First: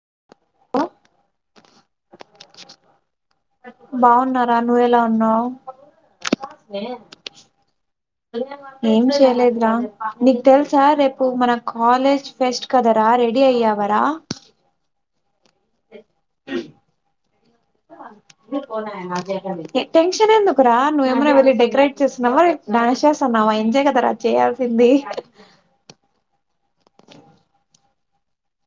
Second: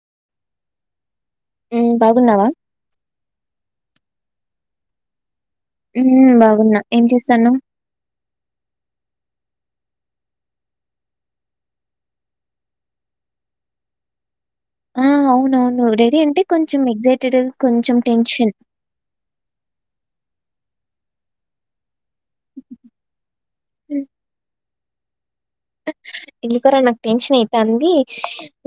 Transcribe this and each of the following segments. [unintelligible] ఉం బాగున్నావా బాగున్నారా నువ్వెలా ఉన్నావ్ హ్మ్. బాగున్నా. ఏం చేస్తన్నావు? ఏం చేయ్ లేదు నీకు తెలుసా రేపు మన కాలేజ్ ఫెస్ట్ కదరా రెడీ అయ్యవరా మ్మ్ అవునువును రే ఏ అంటే కొంచెం ఎగ్జైటెడ్ కొంచెం టెన్షన్ రా నువ వెళ్ డెకరేట్ చేస్తున్నావా డాన్స్ చేస్తన్నావా ఎంజాయి కదరా అ చేయాలి సింది ఎందుక రా నాకు టెన్షన్ అయితంది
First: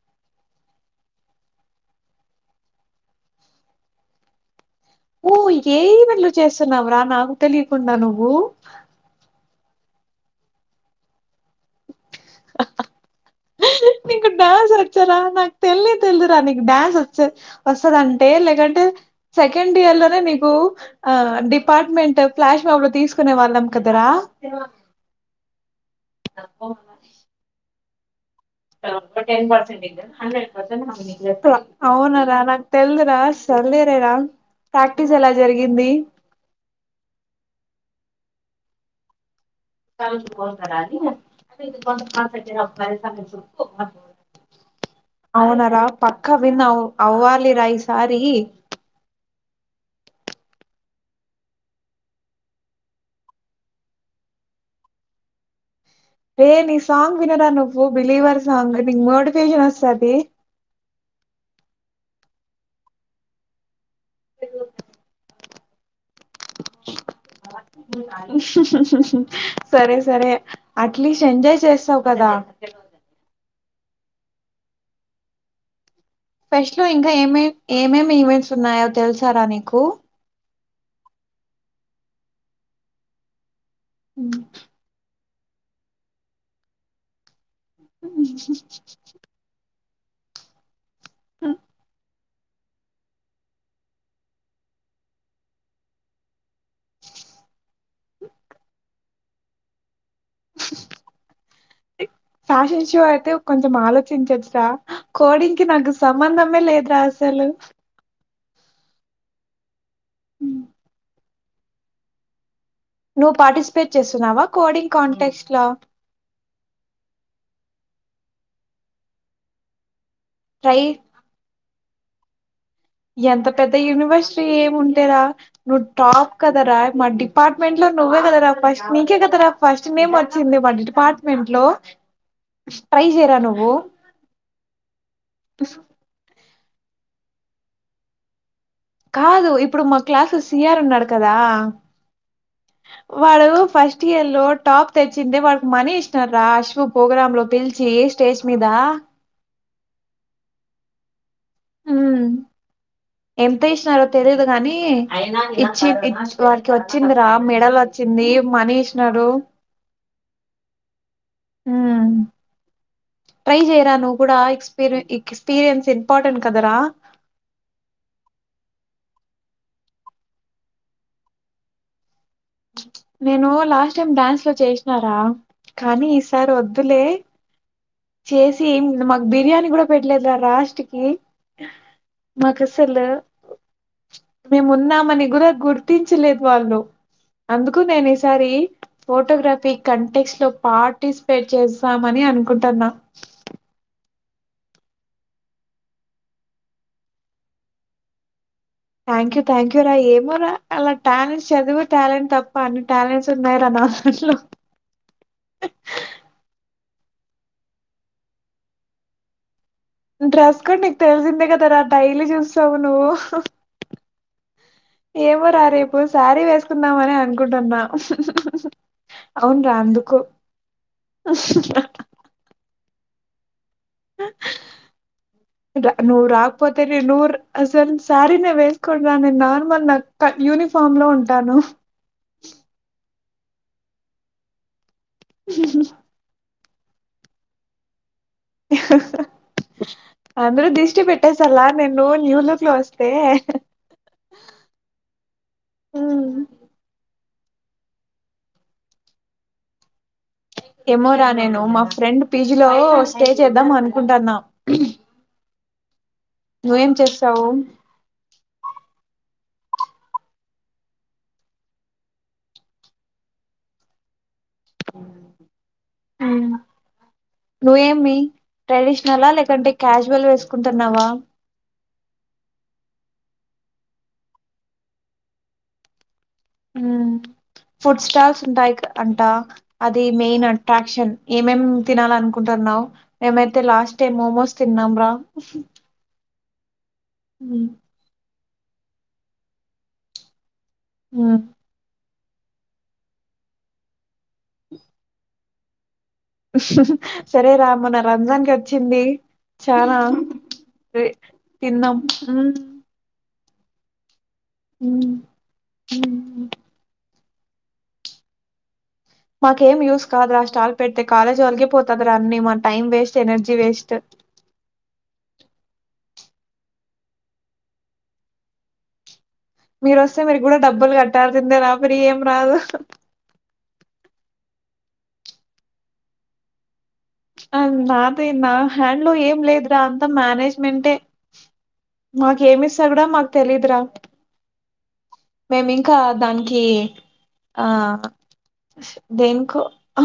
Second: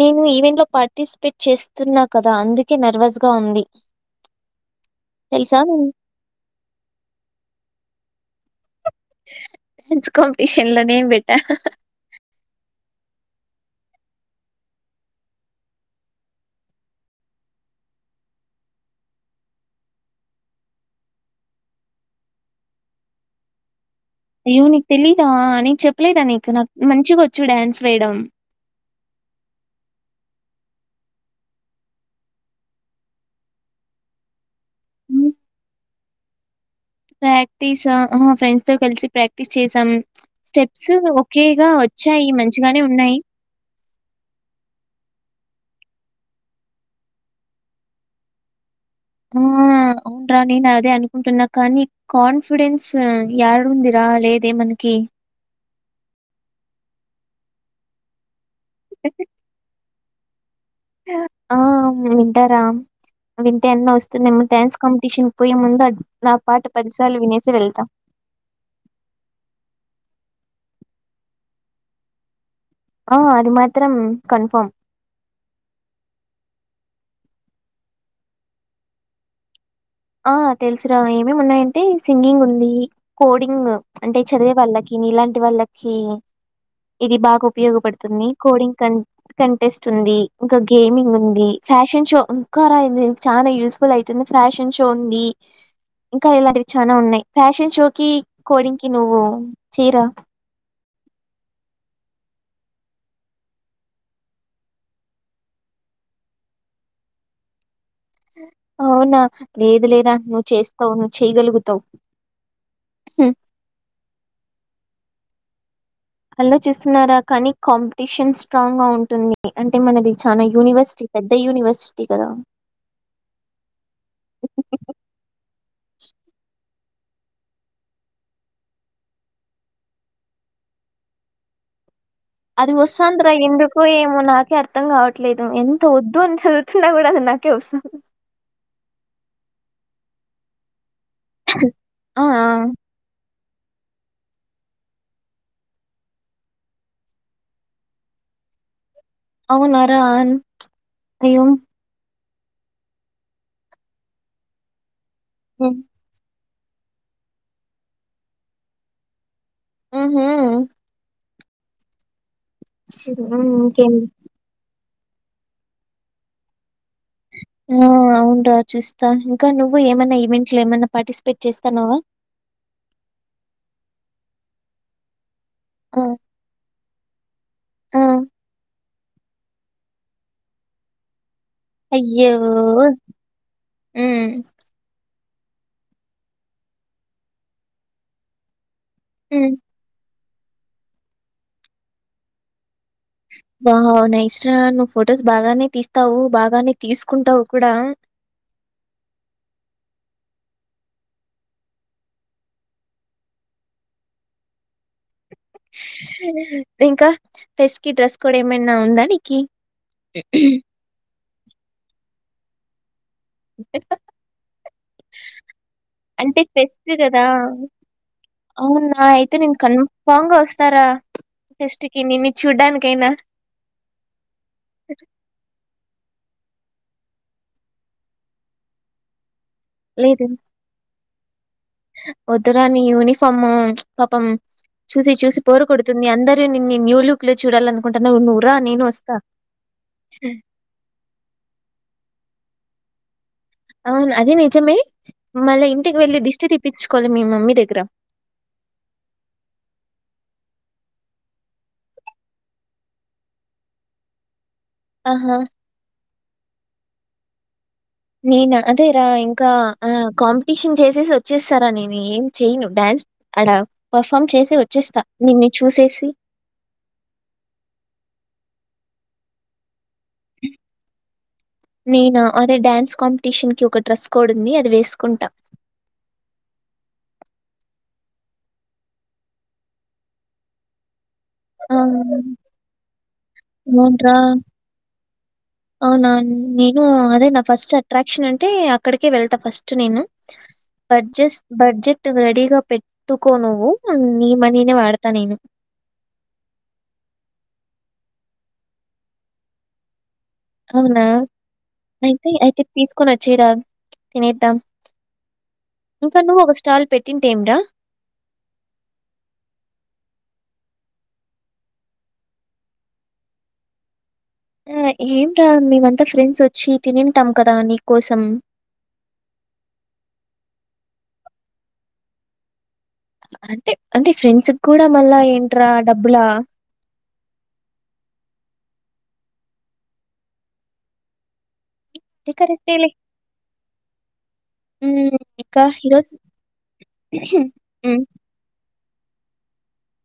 నేను ఈవెంట్ లో పార్టిసిపేట్ చేస్తున్నా కదా అందుకే నర్వస్ గా ఉంది ఊ తెలుసా నేను ఏవళ చేస్తున్నావ్రా నాకు తెలియకుండా నువ్వు డ్యాన్స్ కాంపిటీషన్ లో నేమ్ పెట్ట మ్మ్ అబ్బా నీకు డ్యాన్స్ వచ్చారా నాకు తేల్నే తెల్దురా నీకు డ్యాన్స్ వచ్చే వస్తదంటే లేదంటే సెకండ్ ఇయర్ లోనే నీకు ఆ డిపార్ట్మెంట్ ఫ్లాష్ మ్యాప్ లో తీసుకునే వాళ్ళం కదా అయ్యో నీకు తెలీదా నే చెప్పలేదా నీకు నాకు మంచిగా వచ్చు డ్యాన్స్ ఫ్రీడం అవునార నాకు తెల్దురా సరేలేరా ప్రాక్టీస్ ఎలా జరిగింది ప్రాక్టీస్ ఫ్రెండ్స్ తో కలిసి ప్రాక్ ఛాలెంజ్ కు పోతారా ఇవ్వు ఓకేగా వచ్చాయి. మంచిగానే ఉన్నాయి. [unintelligible] అవునార పక్క విన్ అవ్ అవ్వాలిరా ఈసారి మ్మ్ అవున్రా నేను అదే అనుకుంటున్నా కానీ కాన్ఫిడెన్స్ యడుందిరా లేదే మనకి రే నీ సాంగ్ వినరా నువ్వు బిలీవర్స్ స మేబి మోటివేషన్ వస్తది పే ఆ వింటారా వింటే అన్న వస్తుందేమో డ్యాన్స్ కాంపిటీషన్ పోయే ముందు నా పాట పదిసార్లు వినేస్ సరే సరే అట్లీస్ట్ ఎంజాయ్ చేస్తావు కదా ఆ అది మాత్రం కన్ఫార్మ్ ఫెష్ట్ లో ఇంకా ఏమే ఏమేమి ఈవెంట్స్ ఉన్నాయో తెలుసారా నీకు ఆ తెలుసు రా ఏమేమి ఉన్నాయంటే సింగింగ్ ఉంది కోడింగ్ అంటే చదివే వాళ్ళకి నిలాంట్ వాళ్ళకి ఇది బాగా ఉప్ ఉపయోగపడుతుంది కోడింగ్ క కంటెస్ట్ తుంది ఇంకా గిప్ గేమింగ్ ఉంది ఫ్యాషన్ షో కారా అయింది చాలా యూస్ఫుల్ అయితుంది ఫ్యాషన్ షో ఉంది ఇంకా ఇలాంటివి చానా ఉన్నాయి ఫ్యాషన్ షో కి కోడింగ్ కి నువ్వు చేయిరా ఫ్యాషన్ షో అయితే కొంచెం ఆలోచించచ్చరా కోడింగ్ కి నాకు సంబంధమే లేదరా అసలు అవునా లేదు లేదు బా నువ్వు చేస్తావును చేయగలుగుతావు హ్మ్ నువ్వు పార్టిసిపేట్ చేస్తున్నావా కోడింగ్ కాంటెక్స్ట్ లా ఆలోచిస్తున్నారా కానీ కాంపిటీషన్ స్ట్రాంగ్ గా ఉంటుంది అంటే మన ది చాన ట్రై యునిర్సిటీ పెద్ద యూనివర్సిటీ కదా ఎంత పెద్ద యూనివర్సిటీ ఏముంటేరా నువ్వు టాప్ కదరా మా డిపార్ట్మెంట్ లో నువ్వే కదా రా ఫస్ట్ నీకే కదా రా ఫస్ట్ నేమ్ వచ్చింది మాన డిపార్ట్మెంట్ లో అది ట్రై వస్తుంద రా చేయరా నువ్వు ఎందుకు ఏమో నాకే అర్థం కావట్లేదు ఎంత వద్దు అని చదువు తున్న కూడా అది నాకెవస్థానంది కాదు ఇప్పుడు మా క్లాస్ సీఆర్ ఉన్నాడ్ కదా అ వాడు ఫస్ట్ ఇయర్ లో టాప్ తెచ్చింది వాడికి మనీ ఇస్థాండ్రా అశ్్వ పోోగ్రామ్ లో పిలిచి స్టేజ్ మీద అవునా రా అయ్యో హు ఎంత ఏసినారో తెలియదు గాని అయినా హ్మ్ ఇచ్చ పిచ్ వారికి వచ్చిందిరా మెడల్ వచ్చింది మనీ ఇసినరు మ్ హు హ హ్మ్ ట్రై ఇంకేం చేయరా నువ్వు కూడా రు ఎక్స్పీరియన్స్ ఇంపార్టెంట్ కదరా ఆ అవును రా చూస్తా ఇంకా నువ్వు ఏమైన్నా ఈవెంట్లు ఏమైన్నా పార్టిసిపేట్ చేస్తాన్నావా నేను లాస్ట్ టైమ్ డ్యాన్స్ లో చేసినారా ఆ! కానీ ఈసారి వదు వద్దులే ఆ! చేసి మాకు బిర్యానీ కూడా పెట్టలేదా రా లాస్ట్ కి అయ్యో మాకు అసలు హ్మ్ గుర గుర్తించలేదు వాళ్ళు అందుకు నేను ఈసారి హ్మ్. ఫోటోగ్రాఫీ కంటెక్ట్ తో పార్టిసిపేట్ చేస్తామని అనుకుంటున్నా బా నైస్ రా నువ్వు ఫొటోస్ బాగానే తీస్తావు బాగానే తీసుకుంటావు కూడా థ్యాంక్ యూ థ్యాంక్ యూ రా ఏమో రా అలా టాలెంట్ చదువు టాలెంట్ తప్ప అన్ని టాలెంట్స్ ఉన్నాయిరా నా దాంట్లో ఇంకా ఫస్ట్ కి డ్రెస్ కూడా ఏమైనా ఉందా నీకి డ్రస్ కోడ్ నీకు తెలిసిందే కదా రా డైలీ చూసి స్తావు నువ్వు ఏమోరా రేపు అంటే శారీ ఫెస్ట్ వేసుకుందామని కదా అనుకుంటున్నా అవునా అయితే నేను అవునురా అందుకు కన్ఫామ్ గా వస్తారా ఫెస్ట్ కి నేన్ను చూడ్డానికి కెనా ఇ నువ్ రాకపోతే నేన్ నువ్ అసల్ సారీినే వేసుకొని రానాన్నను లేదు న్న యూనిఫామ్ లో ఉ తను వద్దురా ని యూనిఫార్మ్ పాపం చూసి చూసి బోరు కొడుతుంది అందరి ని న్యూ లుక్ లో చూడాలనుకుంటా అందరు దిష్టి పెట్టేస్తాళ్ల నేన్ న్యూ లుక్ లొస్త్ అవును అదే నిజమే మళ్ళీ ఇంటికి వెళ్ళి ఉమ్. దిష్టి తీప్పించుకోవాలి మీ మమ్మీ దగ్గరా ఏమో రా నేను మా ఫ్రెండ్ పీజీలో స్టే చేద్దాం అనుకుంటాన్నా అమ్మో ఏం చేస్తావు నేనా అదేరా ఇంకా కాంపిటీషన్ చేసేసి వచ్చేస్తారా నేను ఏం చెయను డ్యాన్స్ అడ పర్ఫామ్ చేసి వచ్చేస్తా నిన్ను చూసేసి ట్రెడిషనల్ ఆ లేకుంటే క్యాజువల్ వేసుకుంటున్నావా నేనా అదే డాన్స్ కాంపిటీషన్ కి ఒక డ్రెస్ కోడ్ ఉంది అది వేసుకుంటా. ఉ ఫుడ్ స్టాల్స్ ఉంటాయి అంటా అది మెయిన్ అట్రాక్షన్ ఏమేం ఆ! తినాలనుకుంటున్నావు మేమైతే లాస్ట్ టైం మోమోస్ తిన్నాం రా అవునాన్ మీ హు అదే నా మ్మ్ ఫస్ట్ అట్రాక్షన్ అంట టే అక్కడికే వెళ్తా ఫస్ట్ నేను బర్జెస్ మ్మ్ బర్జెక్ రెడీగా పెట్టుకో నువు నీ మనీనే వాడతా నేను సరే రా మొన్న రంజాన్ కి వచ్చింది చానా అవునా అయితే మ్మ్ అయితే తీసుకొని వ చ్చిరా తినేద్దాం మ్మ్ ఇంకా నువ్వు మ్మ్ ఒక స్టాల్ పెట్ తింటే ఏం రా మాకేం యూజ్ కాదురా స్టాల్ పెడితే కాలేజీ వాలకె పోతది రా అన్నీ మా టైం వేస్ట్ ఎనర్జీ వేస్ట్. ఆ ఏం రా మేమంతా ఫ్రెండ్స్ వచ్చి తిని ఉంటాం కదా నీ కోసం మీరు వస్తే మీరు కూడా డబ్బులు కట్టాల్సిందేనా ఫ్రీ ఏం రాదు అంటే అంటే ఫ్రెండ్స్ కూడా మళ్ళా ఏంట్రా డబ్బులా అ నాది నా హ్యాండ్లో ఏం లేదురా అంతా మేనేజ్మెంటే అది మాకు కరెక్టేలే. ఏమిస్తగడా మాకు తెలీదురా హ్మ్. మేమి ఇంకా ఈరోజు దానికి ఆ హ్మ్. దేనికో అ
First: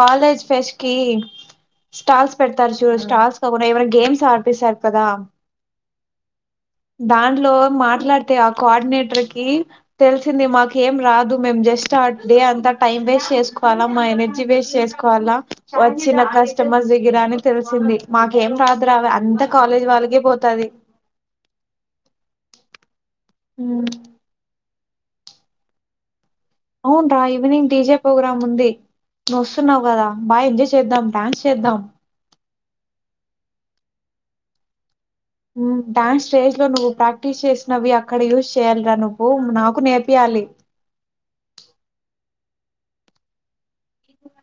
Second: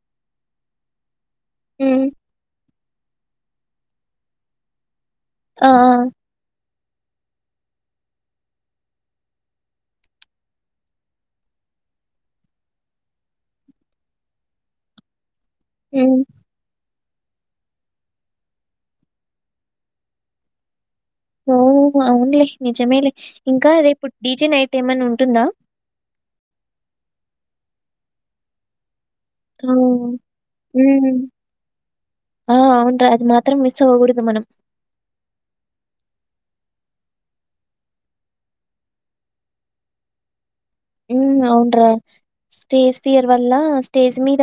కాలేజ్ ఫేస్కి హ్మ్. స్టాల్స్ పెడతారు స్టాల్స్ కాకుండా ఎవైనా గేమ్స్ ఆడిపిస్తారు కదా ఆ ఆ దాంట్లో మాట్లాడితే ఆ కోఆర్డినేటర్ క తెలిసింది మాక ఏం రాదు మేం జస్ట్ అట్డే అంతా టైం వేస్ట్ చేసుకోవాలా మా ఎనర్జీ వేస్ట్ చేసుకోవాలా హ్మ్. వచ్చిన కస్టమర్ దగ్గరని తెలిసింది మాకేం రాదు రా అంత కాలేజీ వాళ్ళకే పోతది ఓ అవున్లే నిజమేలే ఇంకా రేపు డీజి నైట్ తేమన్నా ఉంటుందా అవున రా ఈవెనింగ్ టీజే ప్రోగ్రామ్ ఉంది నువ్వు వస్తున్నావు కదా ఓహ్! బాగా ఎంజాయ్ చేద్దా హ్మ్. డాన్స్ చేద్దాం ఆ! అవునురా అది మాత్రం మిస్ అవ్వకూడదు మనం డాన్స్ స్టేజ్ లో నువ్వు ప్రాక్టీస్ చేసినవి అక్కడ యూజ్ చేయ్యాలిరా నువ్వు నాకు నేర్పియాలి అవునరా స్టేజ్ ఫియర్ వల్ల స్టేజ్ మీద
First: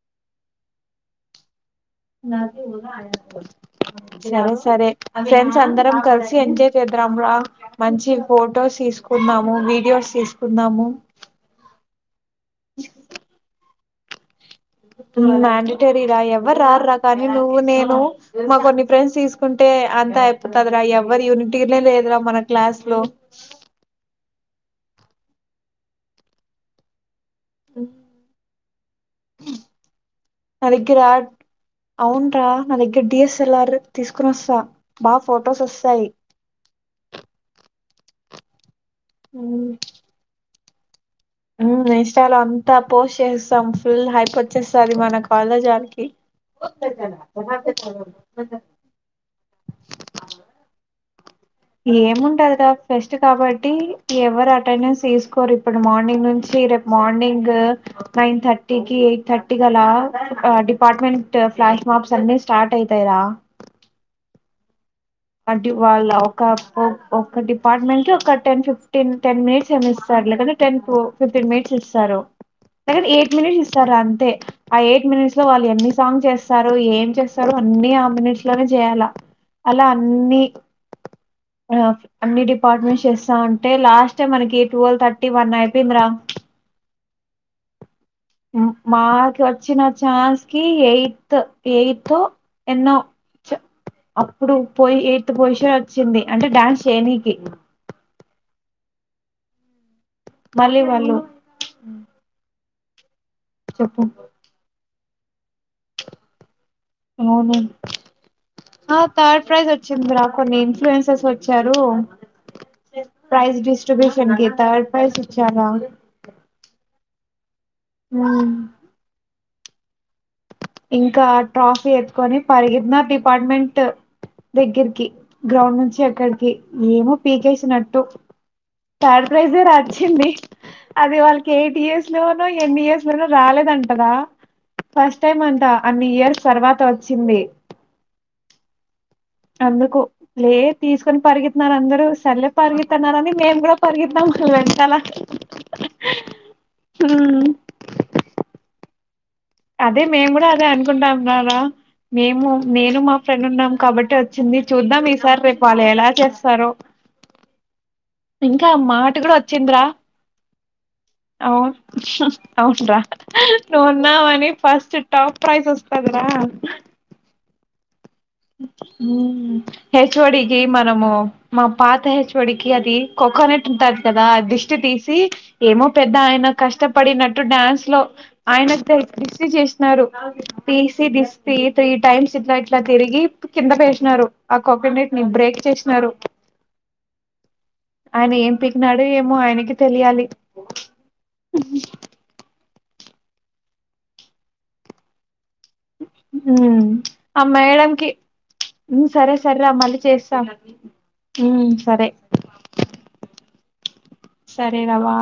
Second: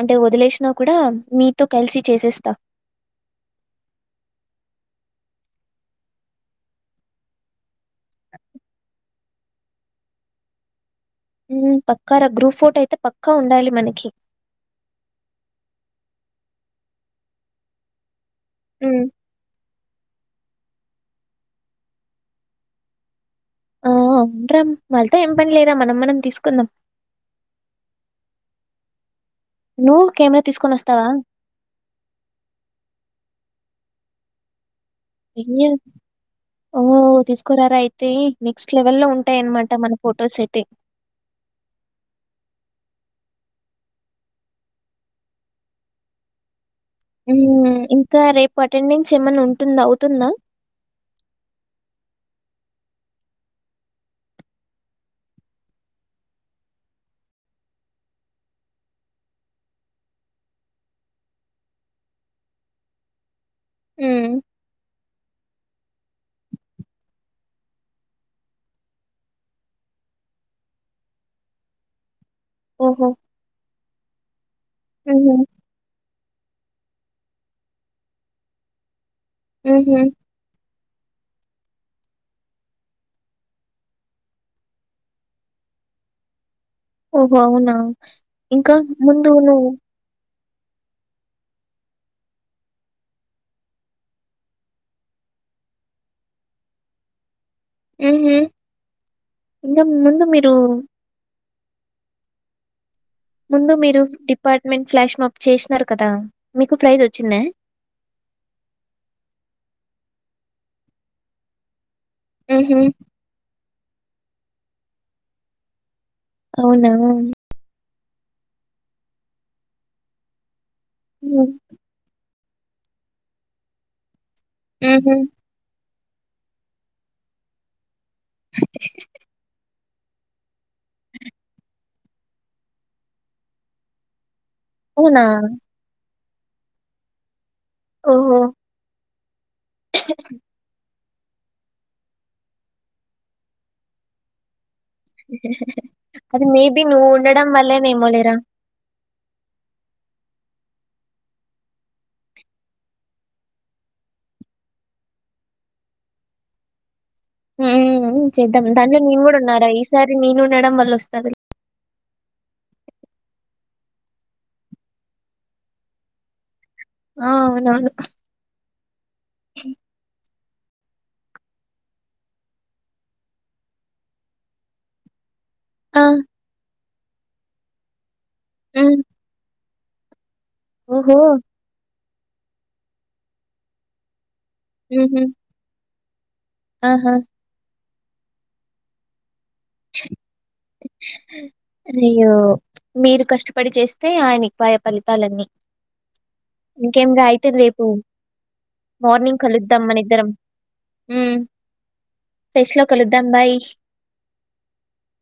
అంటే వదిలేసినా కూడా మీ సరే ఫ్రెండ్స్ అందరం కలిసి ఎంజాయ్ చేద్దం రా మంచి ఫొటోస్ తీసుకుందాము వీడియోస్ తీసుకుందాము హ్మ్ ప కర గ్రూప్ ఫోటో అయితే పక్కా ఉండాలి మనకి మ్యాండటరీరా ఎవర్రార్రా కానీ నువ్వు నేను మా కొన్ని హ్మ్. ఫ్రెండ్స్ తీసుకుంటే అంత దరా ఎవ్వరు యూనిటినే లేదురా మన క్లాస్ లో అవున్రా వాళ్ళతో ఏం పని లేదా మనం మనం తీసుకుందాం ఉహ్ నువ్వు కెమెరా తీసుకొనొస్తావా? నాదగ్గరా అవును రా నాదగ్గర డిఎస్ఎల్ఆర్ తీసుకొని వస్తా బా ఫొటోస్ వస్తాయి ఓహో తీసుకురారా అయితే నెక్స్ట్ లెవెల్ లో ఉంటాయి అనమాట మన ఫొటోస్ అయితే ఉమ్ ఇంస్టాలో అంతా పోస్ట్ చేసేస్తాం ఫుల్ హైప్ వచ్చేస్తాది మన కాలేజ్ ఆనికి ఉమ్ ఇంకా రేపు అటెండెన్స్ ఏమైన్నా ఉంటుందా అవుతుందా ఏముంటది రా ఫెస్ట్ కాబట్టి ఎవరు అటెండెన్స్ ఎసుక్కోరు, ఇప్పుడు మార్నింగ్ నుంచి రేపు మార్నింగ్, నైన్ థర్టీకి ఎయిట్ థర్టీ అలా డిపార్ట్మెంట్ ఫ్లాష్ మాప్స్ అన్ని స్టార్ట్ అయితయ్ రా హు అడి వాళ్ళ ఒక ఒ ఒక డిపార్టమెంట్లో ఒక టెన్ ఫిఫ్టీన్ టెన్ మినిట్స్ మె ఇస్సారులే లేదంటే టెన్ పో ఫిఫ్టీన్ మినిట్స్ ఇస్సారు. ఓహో! ఎరన్ ఏట్ మినిట్స్ ఇస్సార అం తే ఆ ఎయిట్ హుహు. మినిట్స్ లో వాళ్ళెన్ని సాంగ్ చేస్సారొ ఏం చేస్సారో అన్ని ఆ మినిట్స్ లోనే చేయాల ఉహు ని అ అన్ని డిపార్ట్మెంట్స్ చేస్సా ఉంటే లాస్టె మనకి టువల్ థర్టీ వన్ అయిపెందిరా ఓహో అవునా. ఆ ఇంకా ముందు నువ్వు మాకొచ్చిన ఛాస్ కి ఎయిత్ ఎయితొ ఎన్నో చ్, అప్పుడు పోయ్ ఎయిత్ పోసిన్ వచ్చింది. అంటే డ్యాన్స్ చేనికి హుహు ఇంగ మళ్ళీ వాళ్ళు ఉ ముందు మీరు డిపార్ట్మెంట్ ఫ్లాష్ మాకు చేస్నారు కదా. మీకు ప్రైజ్ వచ్చిందా? అవును ఆ థర్డ్ ప్రైజ్ వచ్చింది రా. కొన్ని ఇన్ఫ్లుయెన్సెస్ వచ్చారు. ఊహూ. ప్రైజ్ డిస్ బ్యూషన్ కి తార్డ్ పైస్ ఇచ్చారా అవునా ఉ ఇంకా హ్మ్. ట్రాఫీ ఎత్కొని పరిగిత్నా డిపార్ట్మెంట్ దగ్గరికి, హుహు. గ్రౌండ్ నుంచి అక్కడికి ఏమో పీకేసినట్టు, థార్డ్ ప్రైజే రాచ్చింది, అది వాళ్ళకి ఎయిట్ ఇయర్స్ లోనొ, ఎన్ని ఇయర్స్ లోనొ రాలేదంటరా ఫస్ అవునా? టెం అంటా అన్ని ఇయర్స్ తర్వాత వచ్చింది. ఓహో అందుకు లే తీస్ కని పరుగిత్నారు అందరూ సర్లే పరుగిత్తన్నారని, మేము కూడా పర్ఇత్తాం అది మేబి నువ్వు ఉండడం వల్లే నేమో లేరా అదే మేము కూడా అదే అనుకుంటాంరారా, మేము నేను మా ఫ్రెండ్ ఉన్నాం కాబట్టి వచ్చింది, చూద్దాం ఈసారి రేపు వాళ్ళు ఎలా చేస్సారొ హు ఈవెనింగ్ చేద్దాం దాంలో నేను కూడా ఉన్నారా ఈసారి నేను ఉండడం వల్ల వస్తదిలే అవున్రా నువ్వున్నావని ఫస్ట్ టాప్ ప్రైజ్ వస్తాదరా ఆ అవునవును మ్మ్ హ్మ్ మ్మ్ హెచ్ ఒ డి ఏ మనము మా పాత హెచ్ ఒ డి కి అది కోకోనట్ ఉంటది కదా దిష్టి తీసి ఏమో ఆ! పెద్ద ఆయన కష్టప్ పడినట్టు డ్యాన్స్ లో ఆయన క హ్మ్. దిష్టి చేస్ న్నారు పీసీ ఓహో! దిస్పి తిత్ టైమ్స్ఇట్లా ఇట్లా తిరిగి కింద పేసినారు ఆ కోకనెట్ ని హుహు. బ్రేక్ చేసినారు ఆహా! ఆయన ఏం పీకినాడు ఏమో ఆయనక్ ఈ తెలియాలి అయ్యో మీరు కష్టపడి చేస్తే ఆయనకి పాయ ఫలితాలన్నీ మ్మ్ ఇంకేమి రా ఆ అయితే రేపు మేడం కి "ఉమ్, సరే మార్నింగ్ సరేరా కలుద్దాం మన మళ్ళీ ఇద్దరం చేస్తా మ్మ్ ఉమ్ సరే ఫెష్ లో కలుద్దాం బాయ్ సరే రావా